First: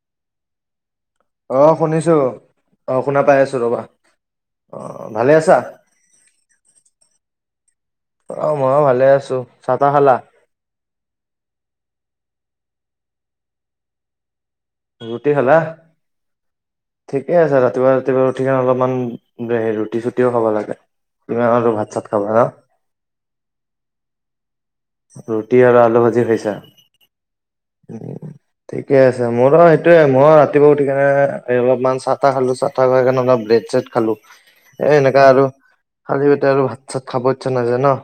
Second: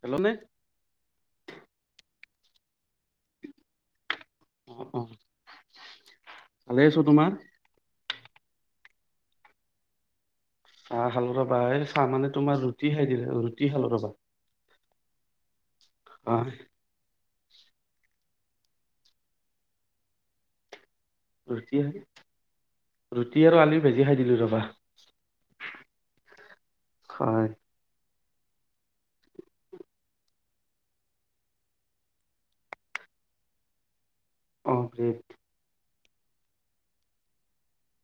Hello নে অ', শুনিছোঁ অহ, শুনা পাই আছোঁ ৰ'বা। অ', অ', ভালে আছা ভালে আছোঁ, তোমাৰ? অ', ময়ো ভালে আছোঁ, চাহ তাহ খালা? চাহ খালোঁ ৰ'বা এই চাহ মানে তোমাৰ ৰুটি খাই দিলো, ৰুটি খালোঁ ৰ'বা। ৰুটি খালা? হয় ঠিকে আছে ৰাতিপুৱা ৰাতিপুৱা সেইকাৰণে অলপমান হে ৰুটি চুটিও খাব লাগে। কিমান আৰু ৰুটি ভাত চাত খাবা, ৰুটি আৰু আলু ভাজি খাই দিলো ৰবা ৰুটি আৰু আলু ভাজি খাইছা? হয় উম। ঠিকে আছে। মোৰো সেইটোৱে ময়ো ৰাতিপুৱা উঠি কিনে অলপমান চাহ তাহ খালোঁ, চাহ তাহ খাই কিনে অলপ ব্ৰেড চেড খালোঁ। অ এ ব্ৰেড এনেকা আৰু খালি পেটে আৰু ভাত চাত খাব ইচ্ছা নাযায় ন।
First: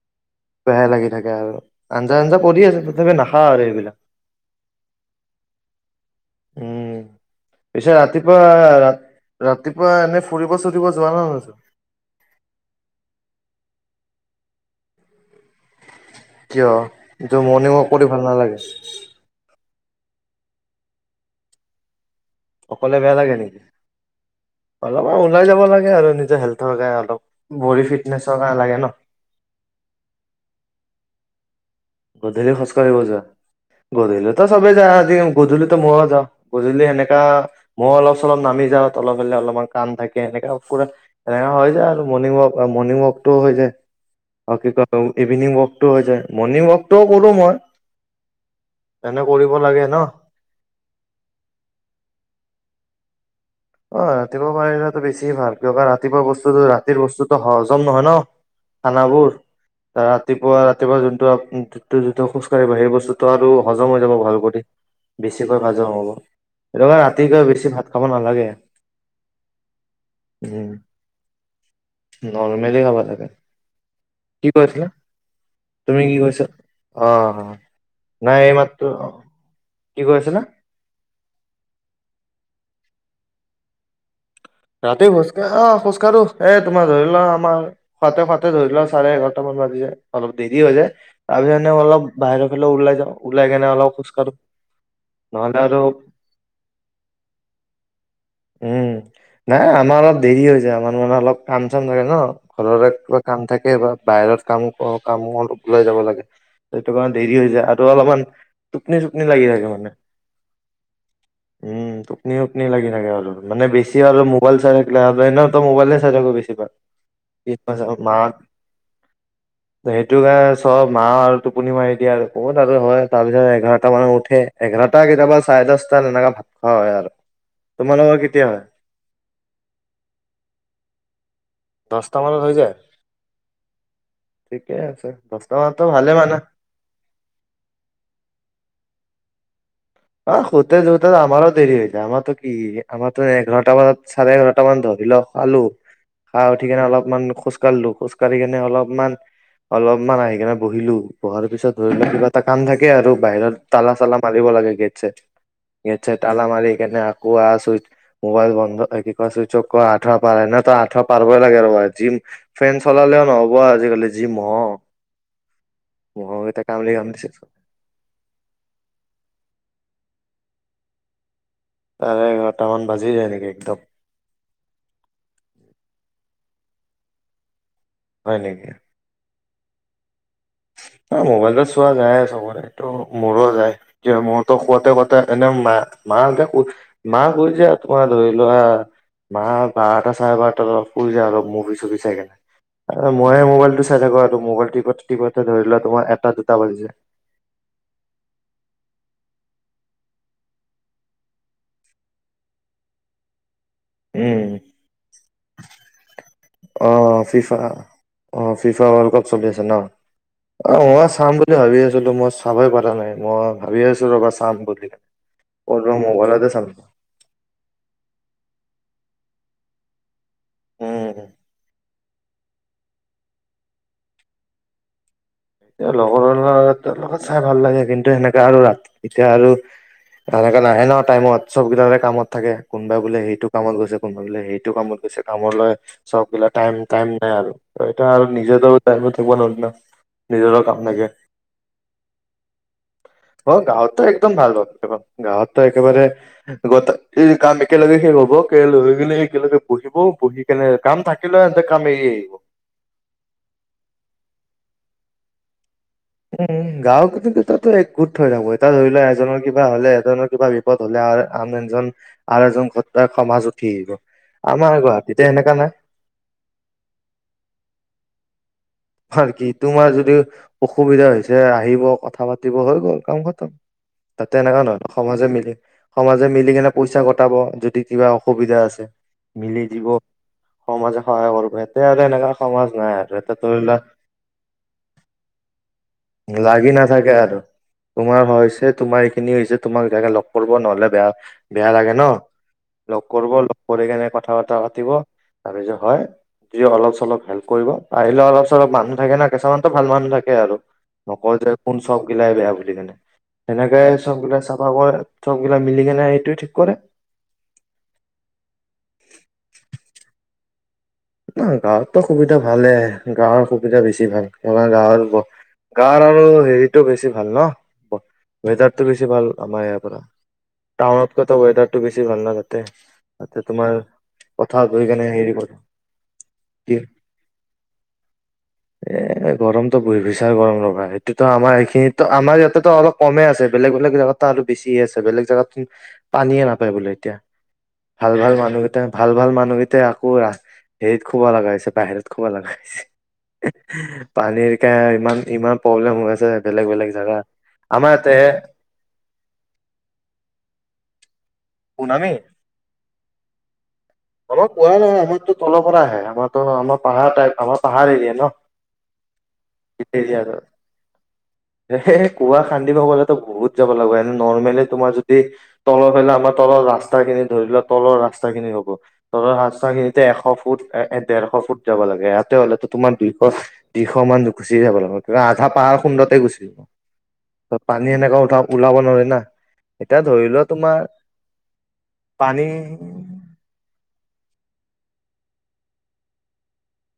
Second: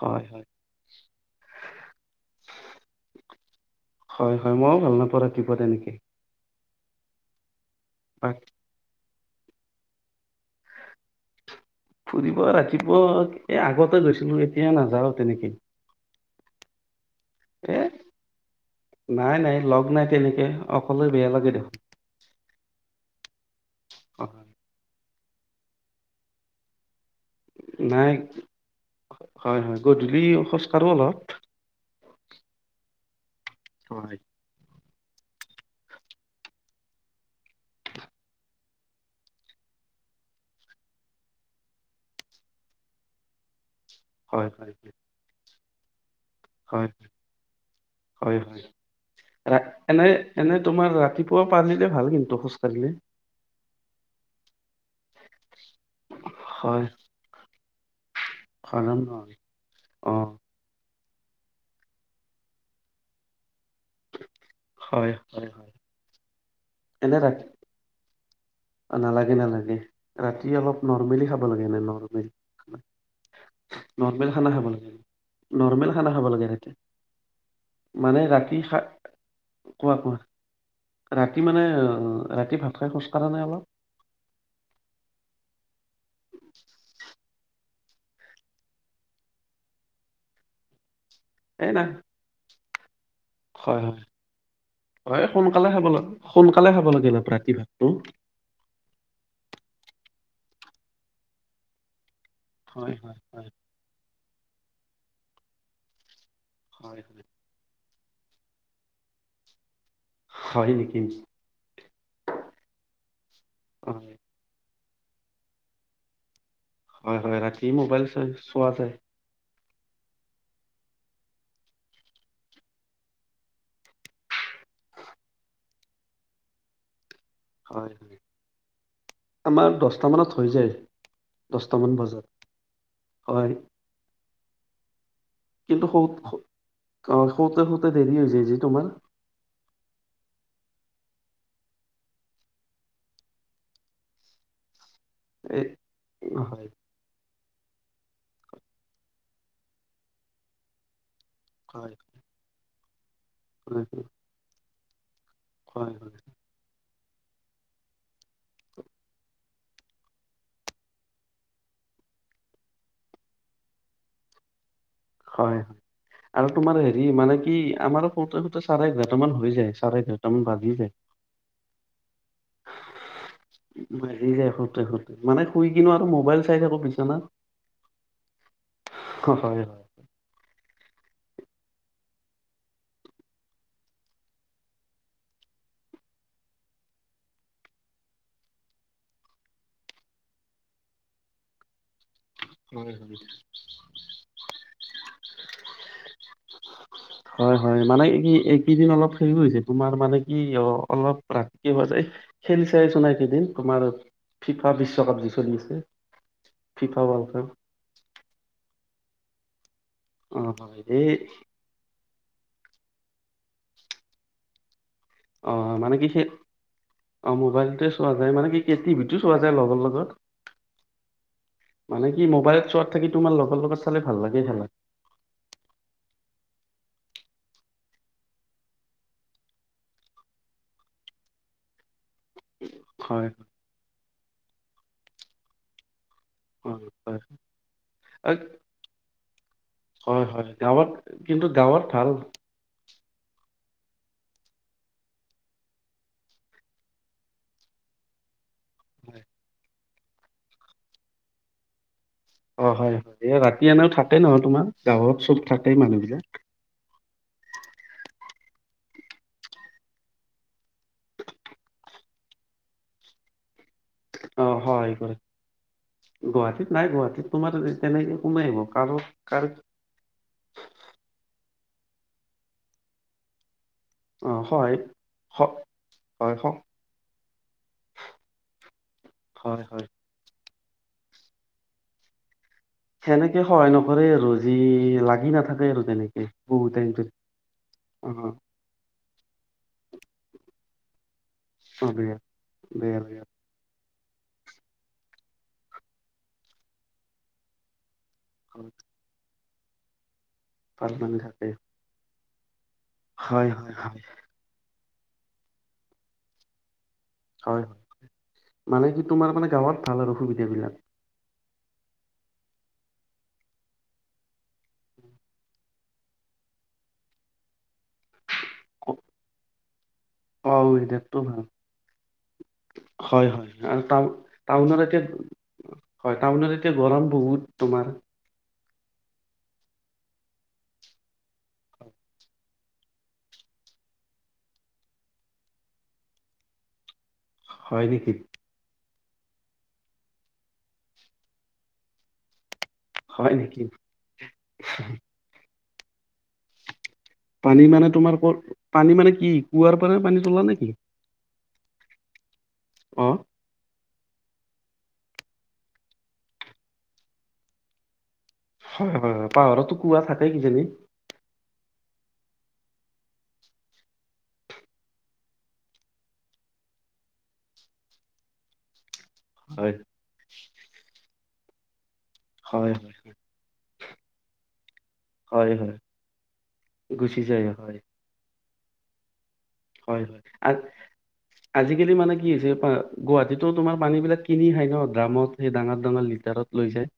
হয় হয় বেহাই লাগি থাকে, আৰু আঞ্জা আঞ্জা কৰি আছে তথাপি নাখাওঁ আৰু এইবিলাক। হয় হয় মইও ভাল নাপাওঁ [inaudible] উম। পিছে বাকী ৰাতিপুৱা ৰা ৰাতিপুৱা এনে ফুৰিব চুৰিব যোৱা নে নোযোৱা? ফুৰিব ৰাতিপুৱা, এ আগতে গৈছিলো, এতিয়া নাযাও তেনেকে। কিয়? মৰ্ণিং এ ৱাক কৰি ভাল নালাগে? নাই নাই লগ নাই তেনেকে অকলে বেয়া লাগে দে। অকলে বেয়া লাগে নেকি? অ'। অলপমান ওলাই যাব লাগে আৰু নিজৰ হেল্থৰ কাৰণে অলপ। বডি নাই, ফিটনেছৰ কাৰণে লাগে ন? হয় হয় গধূলি খোজ কাঢ়ো অলপ। গধূলি খোজ কাঢ়িব যোৱা? হয় গধূলিতো সবে যায়। গধূলিতো ময়ো যাওঁ গধূলি সেনেকা মই অলপ চলপ নামি যাওঁ তলৰ ফালে অলপমান কাম থাকে সেনেকা পুৰা সেনেকা হৈ যায় আৰু মৰ্ণিং ৱক মৰ্ণিং ৱকটো হৈ যায় হয় অ' কি হয় হয় কয় ইভিনিং ৱাক টো হৈ যায় মৰ্ণিং ৱাক। হয়, কৰিব এনে, লাগে ন। এনে এনে তোমাৰ ৰাতিপুৱা পাৰিলে ভাল কিন্তু খোজকাঢ়িলে। অ ৰাতিপুৱা পাৰিলেটো বেছি ভাল কিয় কাৰণ ৰাতিপুৱা বস্তুটো হয় ৰাতিৰ বস্তুটো সহজ [unintelligible] নহয় ন কাৰণ খানাবোৰ, অ ৰাতিপুৱা ৰাতিপুৱা যোন [unintelligible] খোজকাঢ়িবা সেই বস্তুতটো আৰু হজম হৈ যাব ভাল কৰি হয় হয় বেছিকৈ হয় হজম হ'ব সেইটো কাৰণে এনে ৰাতিকে ৰাতি বেছি ভাত খাব নালাগে। নালাগে নালাগে ৰাতি উম অলপ নৰ্মেলি খাব লাগে এনে নৰ্মেলি, খাব লাগে নৰ্মেল কি কৈছিলা তুমি খানা কি খাব কৈছা লাগে ৰাতি অ মানে নাই ৰাতি এইমাত্ৰ অ [unintelligible] কোৱা কি কৈ কোৱা আছিলা ৰাতি মানে ৰাতি ভাত খোজ কঢ়ানে অলপ [inaudible] ৰাতি খোজকা আহ খোজ কাঢ়ো, এই তোমাৰ ধৰি ল [unintelligible] আমাৰ [unintelligible] ধৰি লও চাৰে এঘাৰটা মান বাজি যায় অলপ দেৰি হৈ যায়। তাৰপিছত এই এনেই নাই অলপ বাহিৰত [unintelligible] ওলাই যাওঁ ওলাই কেনে হয় অলপ হয়, খোজকাঢ়ো হয় নহ'লে সোনকালে আৰু খাব লাগে সোনকালে খাব লাগে অলপ ৰাতি ভাতটো উম নাই আমাৰ অলপ দেৰি হৈ যায় আমাৰ মানে অলপ কাম চাম থাকে ন ঘৰৰে হয় হয় কিবা কাম হয় থাকে বা বাহিৰত কাম অ কাম [unintelligible] ওলাই যাব লাগে সেইটো হয় কাৰণে হয় দেৰি হৈ যায় টো অলপমান টোপনি-চুপনি লাগি থাকে মানে। হয় নেকি উম টোপনি-চুপনি লাগি থাকে আৰু মানে বেছি হয় আৰু [unintelligible] মোবাইল নে চাজাব বেি পা হয় হয় ৰাতি মোবাইল চা চোৱা যায় সেইটো কাৰণে চব মা আৰু টোপনি মাৰি দিয়ে আৰু ক'ত আৰু হয় তাৰপিছত এঘাৰটা মানে উঠে এঘাৰটা কেতিয়াবা চাৰে দচটাাত এনেককাে ভাত খোৱা হয় আৰু হয় হয় তোমালোকৰ কেতিয়া হয়? আমাৰ দশটামানত হৈ যায়। দশটামান দহটা মানত বজাত, হৈ যায় হয়। ঠিকে আছে। দহটা মানতো কিন্তু, ভালে মানা অঁ শওঁতে শোওঁতে দেৰি হৈ যায় যে তোমাৰ অ সতে ধতে আমাৰো দেৰি হৈ যায় আমাৰতো কি আমাৰতো এঘাৰটা মান চাৰে এঘাৰটা মান ধৰ ধৰি লওক খালো, এ খাই উঠি হয় কিনে অলপমান খোজ খোজকাঢ়লো, খোজকাঢ়ি কিনে অলপমান, অলপমান আহি কিনে বহিলো। পঢ়াৰ পিছত ধৰি হয় লও কিবা এটা কাম থাকে। কে আৰু বাহিৰত হয় তালা হয় চালা মাৰিব লাগে গেট আচছা হয় গেট চেট তলা মাৰি কেনে কোৱা চুইচ মোবাইল বন্ধ চুইচ অফ আঠুৱা পাৰ এনে তো আঠুৱা পাৰবই লাগে ৰবা জিম ফেন চলালেও নহব আজিকালি জি মহ অ'। হয় হয়, আৰু তোমাৰ হেৰি কামুৰি মানে কি আমাৰ শুতে শুতে চাৰে এঘাৰটা মান হৈ যায়। চাৰে এঘাৰটা মান বাজি যায়। চাৰে এঘাৰটামান বাজি যায় নেকি? একদম বাজি যায় শুতে শুতে, মানে শুই কিনেও আৰু মোবাইল চাই থাকো বিচনাত। হয় নেকি? হয় হয় হয়। অ' মোবাইল চোৱা যায় চবৰেটো মোৰো যায়, মোৰতো শুৱাতে শুৱাতে, ‌ এনে মা মাহতে ক মা কৈ যে তোমাৰ ধৰি লোৱা মা বাৰটা চাৰে বাৰটা অলপ শুই য অলপ মৰি চুৰি চাই কেনে হয় মইয়ে মোবাইলটো চাই থাকো আৰু তটো মোবাইল টি টত ধৰি লোৱা তোমাৰ এটা দুটা বাজি যায়। হয় হয় হয় মানে কি এইকেইদিন অলপ হেৰি হৈছে তোমাৰ মানে কি অ' অলপ ৰাতি হোৱা যায়! খেলি চাই আছোঁ না এইকেইদিন। তোমাৰ উম ফিফা বিশ্বকাপ যে চলি আছে। ফিফা অ', ৱৰ্ল্ড কাপ ফিফ ফা অ' ফিফা ৱৰ্ল্ড কাপ চলি আছে ন'? হয় অ' মই এই চাম বুলি ভাবি আছিলোঁ, মই চাবই পাৰা নাই। মই ভাবি আছোঁ ৰ'বা চাম বুলি। অ', ক'ত বা মানে কি সেই! মোবাইলতে চাম অ', মোবাইলতে চোৱা যায় মানে কি [unintelligible] টিভিতো চোৱা যায় লগৰ লগত। উম। মানে কি মোবাইলত চোৱাত থাকি, তোমাৰ লগৰ লগত চালে ভাল লাগে খেলা। এ লগৰৰ লগত [unintelligible] চাই ভাল লাগে, কিন্তু সেনেকাে আৰু ৰাতি এতিয়া আৰু সেনেকা নাহে নহয়! টাইমত চব বিলাকে কামত থাকে। কোনোবা বোলে হয় সেইটো কামত গৈছে কোনোবা বোলে সেইটো কামত গৈছে কামলৈ। চববিলাক হয় টাইম-টাইম হয় নাই আৰু এতিয়া আৰু নিজেটো টাইমত থাকিব লাগিব না। হয় হয়, গাওঁত কিন্তু গাওঁত ভাল। অ', গাওঁতটো একদম ভাল হয়। গাওঁতটো একেবাৰে গোটে [unintelligible] কাম একেলগে শেষ হ'ব। [unintelligible] হৈ গ'লে একেলগে বহিবও, বহি কেনে কাম থাকিলে ইহঁতে কাম এৰি-এৰি অ', হয়, এই ৰাতি এনেও থাকে নহয় তোমাৰ গাওঁত চব থাক উম! গাঁও কিন্তু তাতো একগোট হৈ থাকোঁ এতিয়া ধৰি ল এ জনৰ কিবা হ'লে এজনৰ কিবা বিপদ হ'লে আ আন এজন আৰু এজন ঘট সমাজত অ সহায় কৰে। নাই গুৱাহাটীত নাই গুৱাহাটীত তোমাৰ তেনেকে সোমাই আহিব। কাৰো হয় কাৰ কি তোমাৰ যদি অসুবিধা হৈছে। আহিব, কথা পাতিব হৈ গ'ল কাম খতম। অ তাতে এনেকুৱা সহায় নহয় সমাজে হ মিলি সমাজে হয় হ মিলিকেনে পইচা গোটাব যদি কিবা অসুবিধা আছে মিলি হয় হয় দিব। সমাজে সহায় কৰিব ইয়াতে আৰু এনেকা সমাজ নাই আৰু ইয়াতে সেনেকে সহায় নকৰে আৰু যি লাগি নাথাকে আৰু তেনেকে বহু লাগি টাইমটো অ হয় এইখিনি হৈছে। তোমাক সেইকাৰণে লগ কৰিব নহ'লে বেয়া বেয়া অ লাগে ন বিৰাট বেয়া লগ বেয়া কৰিব লগ কৰি কেনে কথা বতৰা পাতিব তাৰপিছত হয় যি অলপ চলপ হেল্প কৰিব। আহিলেও অলপ চলপ হয়, মানুহ থাকে না। কিছুমানটো ভাল মানুহ থাকে আৰু ভাল মানে নকই থাকে যে কোন চব বিলাই বেয়া হয় হয় সেনেকাই হয় চববিলাক চাফা কৰে চব গিলা মিলি কেনে এইটোয়ে ঠিক কৰে। হয় হয়, মানে কি তোমাৰ মানে গাঁৱত ভাল আৰু সুবি- সিবিলাক অহ গাঁৱততো সুবিধা ভালে গাঁৱৰ সুবিধা বেছি ভাল। আমাৰ গাঁৱত গ গাঁওত আৰু হেৰিতটো বেছি ভাল ন? ৱেদাৰ টো বেছি ভাল আমাৰ ইয়াত- কৰা অ এতিয়াতো টাউনতকৈতো ভাল ৱেদাৰটো বেছি ভাল ন তাতে। হয় তাতে হয় তোমাৰ আৰু টাউ পথাৰত টাউনত বহি এতিয়া কেনে হেৰি কৰ হয়, টাউনত এতিয়া গৰম বহুত তোমাৰ এ গৰমতটো বহি ভিচাৰ গৰম লগা হয় সেইটোতো আমাৰ এইখিনিতো আমাৰ ইয়াতেতো অলপ কমেই আছে বেলেগ বেলেগ জেগাত আৰু বেছিয়ে আছে বেলেগ জেগাত পানীয়ে নাপায় বোলে এতিয়া হয় নেকি ভাল ভাল মানুহ কেইটা ভাল-ভাল মানুহকেইটা আকৌ ৰা- হেৰিত শুব লগা হৈছে। বাহিৰত শুবা লাগা হয় নেকি পানীৰ কে ইমান-ইমান প্ৰবলেম হৈ আ পানী মানে তোমালোকৰ পানী মানে কি? কুঁৱাৰ পৰা পানী তোলা নেকি? [unintelligible] অ তলত কুৱা নাই, আমাৰ এইটো তলৰ পৰা আহে। আমাৰতো, আমাৰ পাহাৰটাইপ, আমাৰ পাহাৰ এৰিয়া ন। হয়, হয়, হয়। পাহাৰতো হিল কুৱা থাকেই কিজানি? কুৱা খান্দিব গ'লেতো বহুত যাব লাগিব। এনে নৰ্মেলি তোমাৰ যদি তলৰ ফলে আমা তলৰ ৰাস্তাখিনি ধৰি লোৱা। তলৰ ৰাস্তা খিনি হ'ব। তলৰ হয় ৰাস্তাখিনিতে এশ ফুট এ-এ ডেৰশ ফুট যাব লাগ ইয়াতে হ'লেতো হয় তোমাৰ দুইশ হয় দুইশ মান গুচিয়ে যাব লাগিব। আধা হয় পাহাৰ হয় খুন্দুতেই গুচি, গুচি যায় হয় পানী এনেকে উঠাব ওলাব নাৱাৰি না। এতিয়া হয় হয় ধৰি লোৱা আ তোমাৰ আজিকালি মানে কি পানী হৈছে পা-গুৱাহাটীতো তোমাৰ পানী বি বিলাক কিনি খাই ন ড্ৰামত, সেই ডাঙৰ ডাঙৰ লিটাৰত লৈ যায়।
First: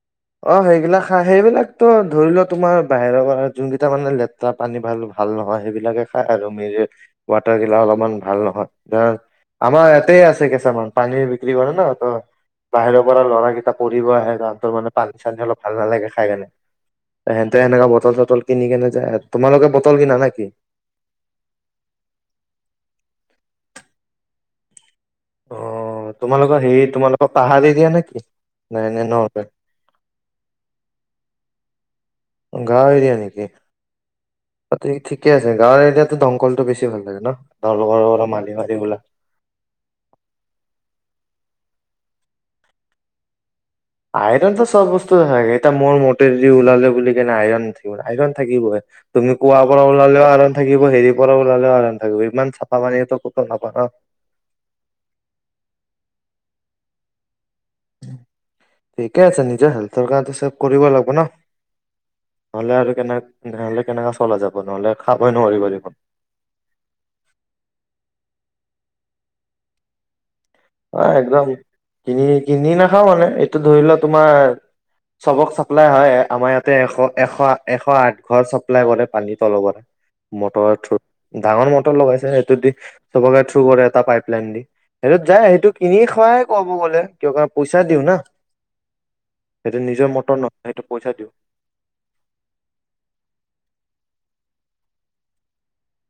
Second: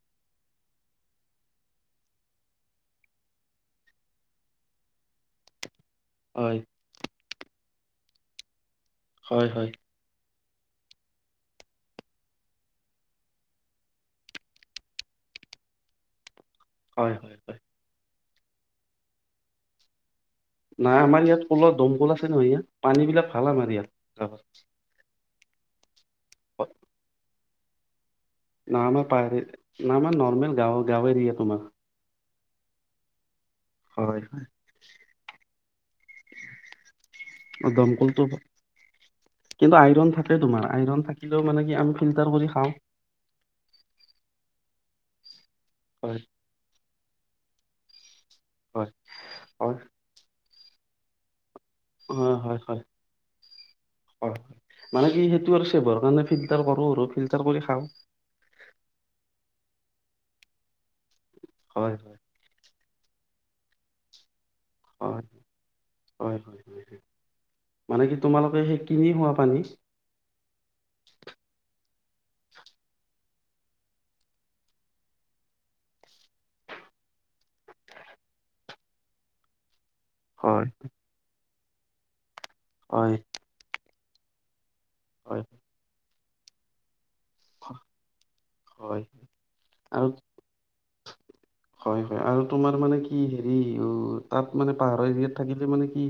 অ' সেইবিলাক খা সেইবিলাকতো ধৰি লোৱা তোমাৰ বাহিৰৰ পৰা যোন কেইটাৰ মানে লেতেৰা পানী ভাল ভাল নহয় সেইবিলাকে খাই আৰু হয় [unintelligible] ৱাটাৰ গিলা অলপ ইমান ভাল নহয়। দ হয় হয় আমাৰ ইয়াতে আছে পানী বিক্ৰী কৰে ন, ত বাহিৰৰ পৰা ল'ৰাকেইটা পঢ়িব আহে তাহতৰ মানে পানী চানী অলপ ভাল নালাগে খাই কিনে। হয় হয় এহেতে হয়। এনেকা বতল চতল কিনি কেনে যায়, তোমালোকে বটল কিনা নাই? নাই আমাৰ ইয়াত কলৰ, দমকল আছে নহয় ইয়াত পানী বিলাক খালা মাৰিয় যাব অ'। তোমালোকৰে হেৰি তোমালোকৰ পাহাৰ এৰিয়া নেকি? না নাই নাই আমাৰ প নৰ্মেল ন আমাৰ নৰ্মেল গাঁৱৰ গাঁৱ এৰিয়া তোমাৰ। গাওঁ এৰিয়া নেকি? হয় হয়। গাঁও এৰিয়াতো দমকলটো বেছি ভাল লাগে। ন দলঘৰৰ দমকলটো, পৰা মাৰি মাৰি ওলা কিবা আইৰন থাকে তোমাৰ আইৰন থাকে? ক মানে কি আমি ফিল্টাৰ কৰি খাওঁ। আইৰন টো চ'ব বস্তুটে থাকে। এটা মোৰ হয় মতে দি ওলালে বুলি আইৰন থ গা আইৰন থাকিব হয় তুমি কোৱাব হয়। পৰা ওলালেও আ থাকিব হেৰি পৰা ওলালেও আইৰণ থাকিব হয় ইমান হয় চাফা হয় পানীতো ক'তো নাপা ন। হয় মানে কি সেইটো আৰু চব কাৰণে ফিল্টাৰ কৰো আৰু ফিল্টাৰ কৰি খাওঁ। ঠিকেই আছে নিজ হাল ৰ কাৰণটো চব কৰিব লাগিব। হব ন হয় হয়। নহলে আৰু কেনে ধৰণলৈ কেনেকৈ চলা যাব। নহ'লে খাবই নোৱাৰিব দেখোন হয় হয় মানে কি তোমালোকে সেই কিনি খোৱা পানী। অ একদম। কিনি কিনি নাখাও মানে এইটো ধৰি লও তোমাৰ চবক চাপ্লাই হয় আমাৰ ইয়াতে এশ এশ এশ আঠ ঘৰ চাপ্লাই কৰে পানীৰ তলৰ, হয়, মটৰ ডাঙৰ মটৰ লগাইছেনে। যদি হয়। চবাকে থ্ৰু কৰে। পাইপ লাইন দি এটোত হয়, যাই। [unintelligible] ক'ব গ'লে। কিয় কাৰণ পইচা দিওঁ না হয় সেইটো আৰু নিজৰ মতৰ নহয় সেইটো পইচা দিও। হয় হয় আৰু তোমাৰ মানে কি হেৰি তাত মানে পাহাৰৰ এৰিয়াত থাকিলে মানে কি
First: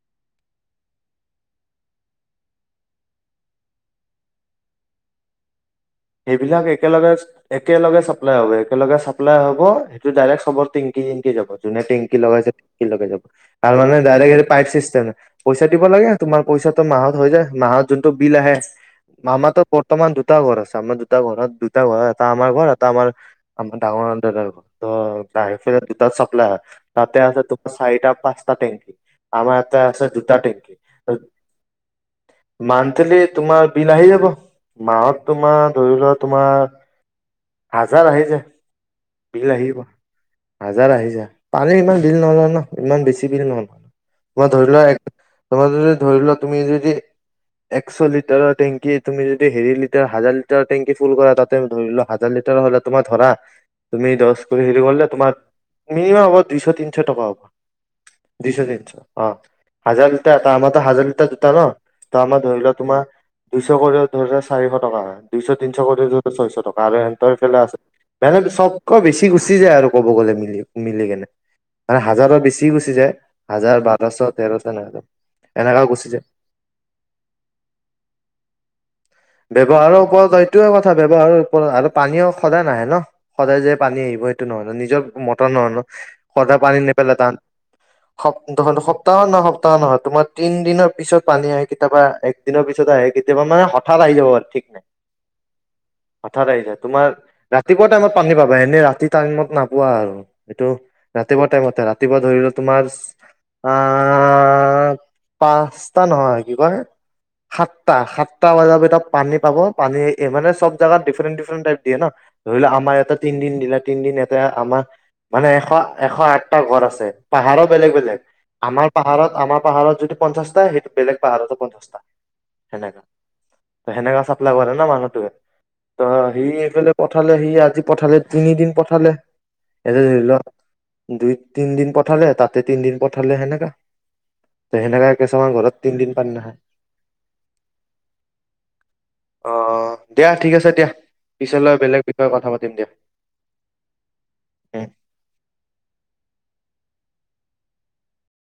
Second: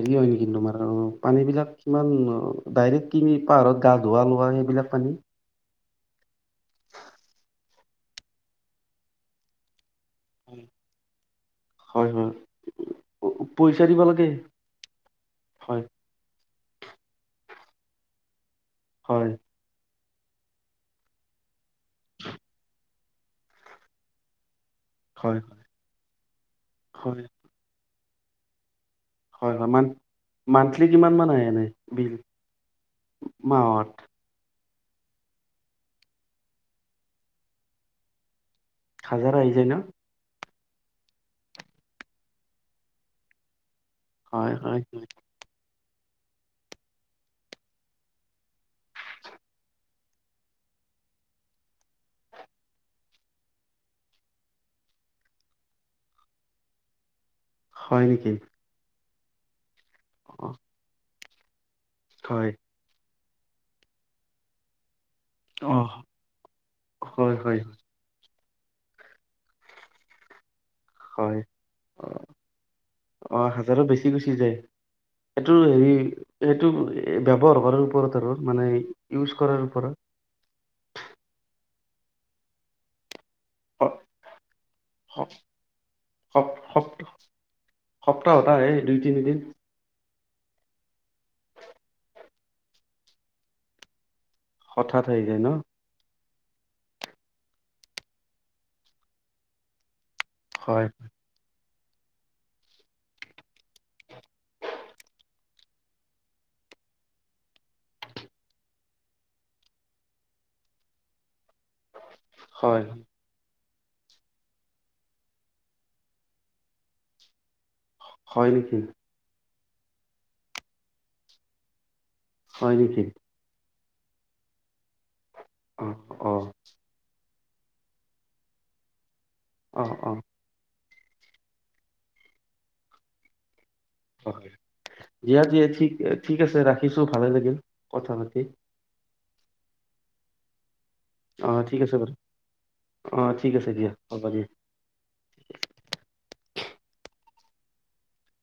হেৰি হয় নেকি তোমাৰ পানীবিলাক কিমান ডাইৰেক্ট কিনি পাহাৰত গা ধোৱা লোৱা সেইবিলাক পানী সেইবিলাক একেলগে একেলগে চাপ্লাই হব একেলগে চাপ্লাই হব। ডাইৰেক্ চবৰ টেংকি টেংকি যাব, যোনে হয়, টেংকি হয় লগাইছেটেংকি লৈকে যাব পইচা তাৰমানে দিব লাগে? ডাইৰেক্ট পাইপ চিষ্টেম পইচা দিব হয়, লাগে তোমাৰ পইচাটো মাহত হৈ যায় মাহত যোনটো বিল আহে হয়, মামাটো বৰ্তমান দুটা ঘৰ আছে। আমাৰ দুটা ঘৰত দুটা ঘৰত এটা আমাৰ ঘৰ এটা আমাৰ আমাৰ ডাঙৰ দাদাৰ ঘৰ। অ হয়, হয়, বাহিৰৰ ফালে দুটা চাপ্লাই হয়, তাতে হয়, আৰু আছে তোমাৰ চাৰিটা পাঁচটা টেংক হয় আমাৰ এটা মান আছে দুটা টেংকি, মান্থলি কিমান মান আহে এনে বিল মন্থলি তোমাৰ মাহত? বিল আহি যাব। মাহত তোমাৰ ধৰি লোৱা তোমাৰ হাজাৰ আহি যাই হাজাৰ আহিছে ন? হাজাৰ আহিছো পানী ইমান বিল নলয় ন ইমান বেছি বিল নলয়। তোমাৰ হয়, ধৰি লোৱা হয়, এক তোমাৰ ধৰি লোৱা তুমি যদি একশ লিটাৰৰ টেংকি তুমি যদি হেৰি লিটাৰ হাজাৰ লিটাৰ টেংকি ফুল কৰা তাতে ধৰি লোৱা হাজাৰ লিটাৰ হলে তোমাৰ ধৰা তুমি দহ কৰি হেৰি কৰিলে তোমাৰ মিনিমাম হ'ব দুইশ তিনিশ টকা হ'ব। হয় নেকি? দুইশ তিনশ। অ' হাজাৰ লিটা অ, আমাৰ [inaudible] ত ন? ত আমাৰ হয়, ধৰিল তোমাৰ দুইশ কৰিব ধৰিলে চাৰিশ টকা হয়। দুইশ অ, তিনিশ কৰি ছয়শ টকা আৰু সেহতঁৰ হয়, ফালে হয়, আছে মানে চবকৈ বেছি গুচি যায় আৰু ক'ব গ'লে মিলি। মিলি কেনে হয় মানে অঁ হাজাৰৰ বেছি গুচি যায় অঁ হাজাৰ হাজাৰো বেছি বাৰশ গুচি যায় তেৰশ এনেকা সেইটো এনেকা হেৰি গুচি যায় সেইটো ব্যৱহাৰ কৰাৰ ওপৰত আৰু মানে ইউজ কৰাৰ ওপৰত। ব্যৱহাৰৰ এইটোয়ে কথা ব্যৱহাৰ আৰু পানী সদায় নাহে ন! সদায় যে পানী আহিব সেইটো নহয় ন নিজৰ মটৰ নহয় ন সদায় পানী নেপেলাই তাহ সপ্তাহত আহে দুই সপ্তাহৰ তিনিদিন নহয় সপ্তাহ নহয় তোমাৰ তিন দিনৰ পিছত পানী আহে কেতিয়াবা এক দিনৰ পিছত আহে কেতিয়াবা মানে হঠাৎ আহি যাব পাৰে ঠিক নাই। হঠাৎ আহি যায় ন! হঠাৎ আহি যায় তোমাৰ ৰাতি পুৱা টাইমত পানী পাবা এনে ৰাতি টাইমত নাপোৱা আৰু! এইটো হয় ৰাতিপুৱা টাইমত ৰাতিপুৱা ধৰিলো তোমাৰ আ পাঁচটা নহয় কি কয় সাতটা সাতটা বজাৰ ভিতৰত পানী পাব পানী এই মানে চব জেগাতা ডিফৰেণ্ট ডিফৰেণ্টাইপ দিয়ে ন! ধৰি লও হয় আমাৰ ইয়াত তিন দিন দিলে তিন দিন এটা আমাৰ মানে এশ এশ আঠটা ঘৰ আছে পাহাৰত বেলেগ বেলেগ হয় নেকি আমাৰ পাহাৰত আমাৰ পাহাৰত যদি পঞ্চাছটা সেইটো বেলেগ পাহাৰত পঞ্চাছটা। হয় নেকি? হেনেকা চাক লব পাৰে ন মানুহটোৱে অ সি এইফালে [inaudible] পঠালে সি আজি পঠালে তিনিদিন পঠালে অ এটা অ ধৰি লোৱা দুই তিনদিন পঠালে তাতে তিনিদিন পঠালে হেনেকা। [unintelligible] দিয়া দিয়া, ঠিক, তিনদিন পানী ঠিক নাখায় আছে ৰাখিছো, ভালে লাগিল কথা পাতি। অ', দিয়া ঠিক আছে দিয়া। অ', পিছলৈ ঠিক আছে বেলেগ বাৰু। বিষয়ে কথা পাতিম দিয়া অ', ঠিক আছে দিয়া হ'ব দিয়া। উম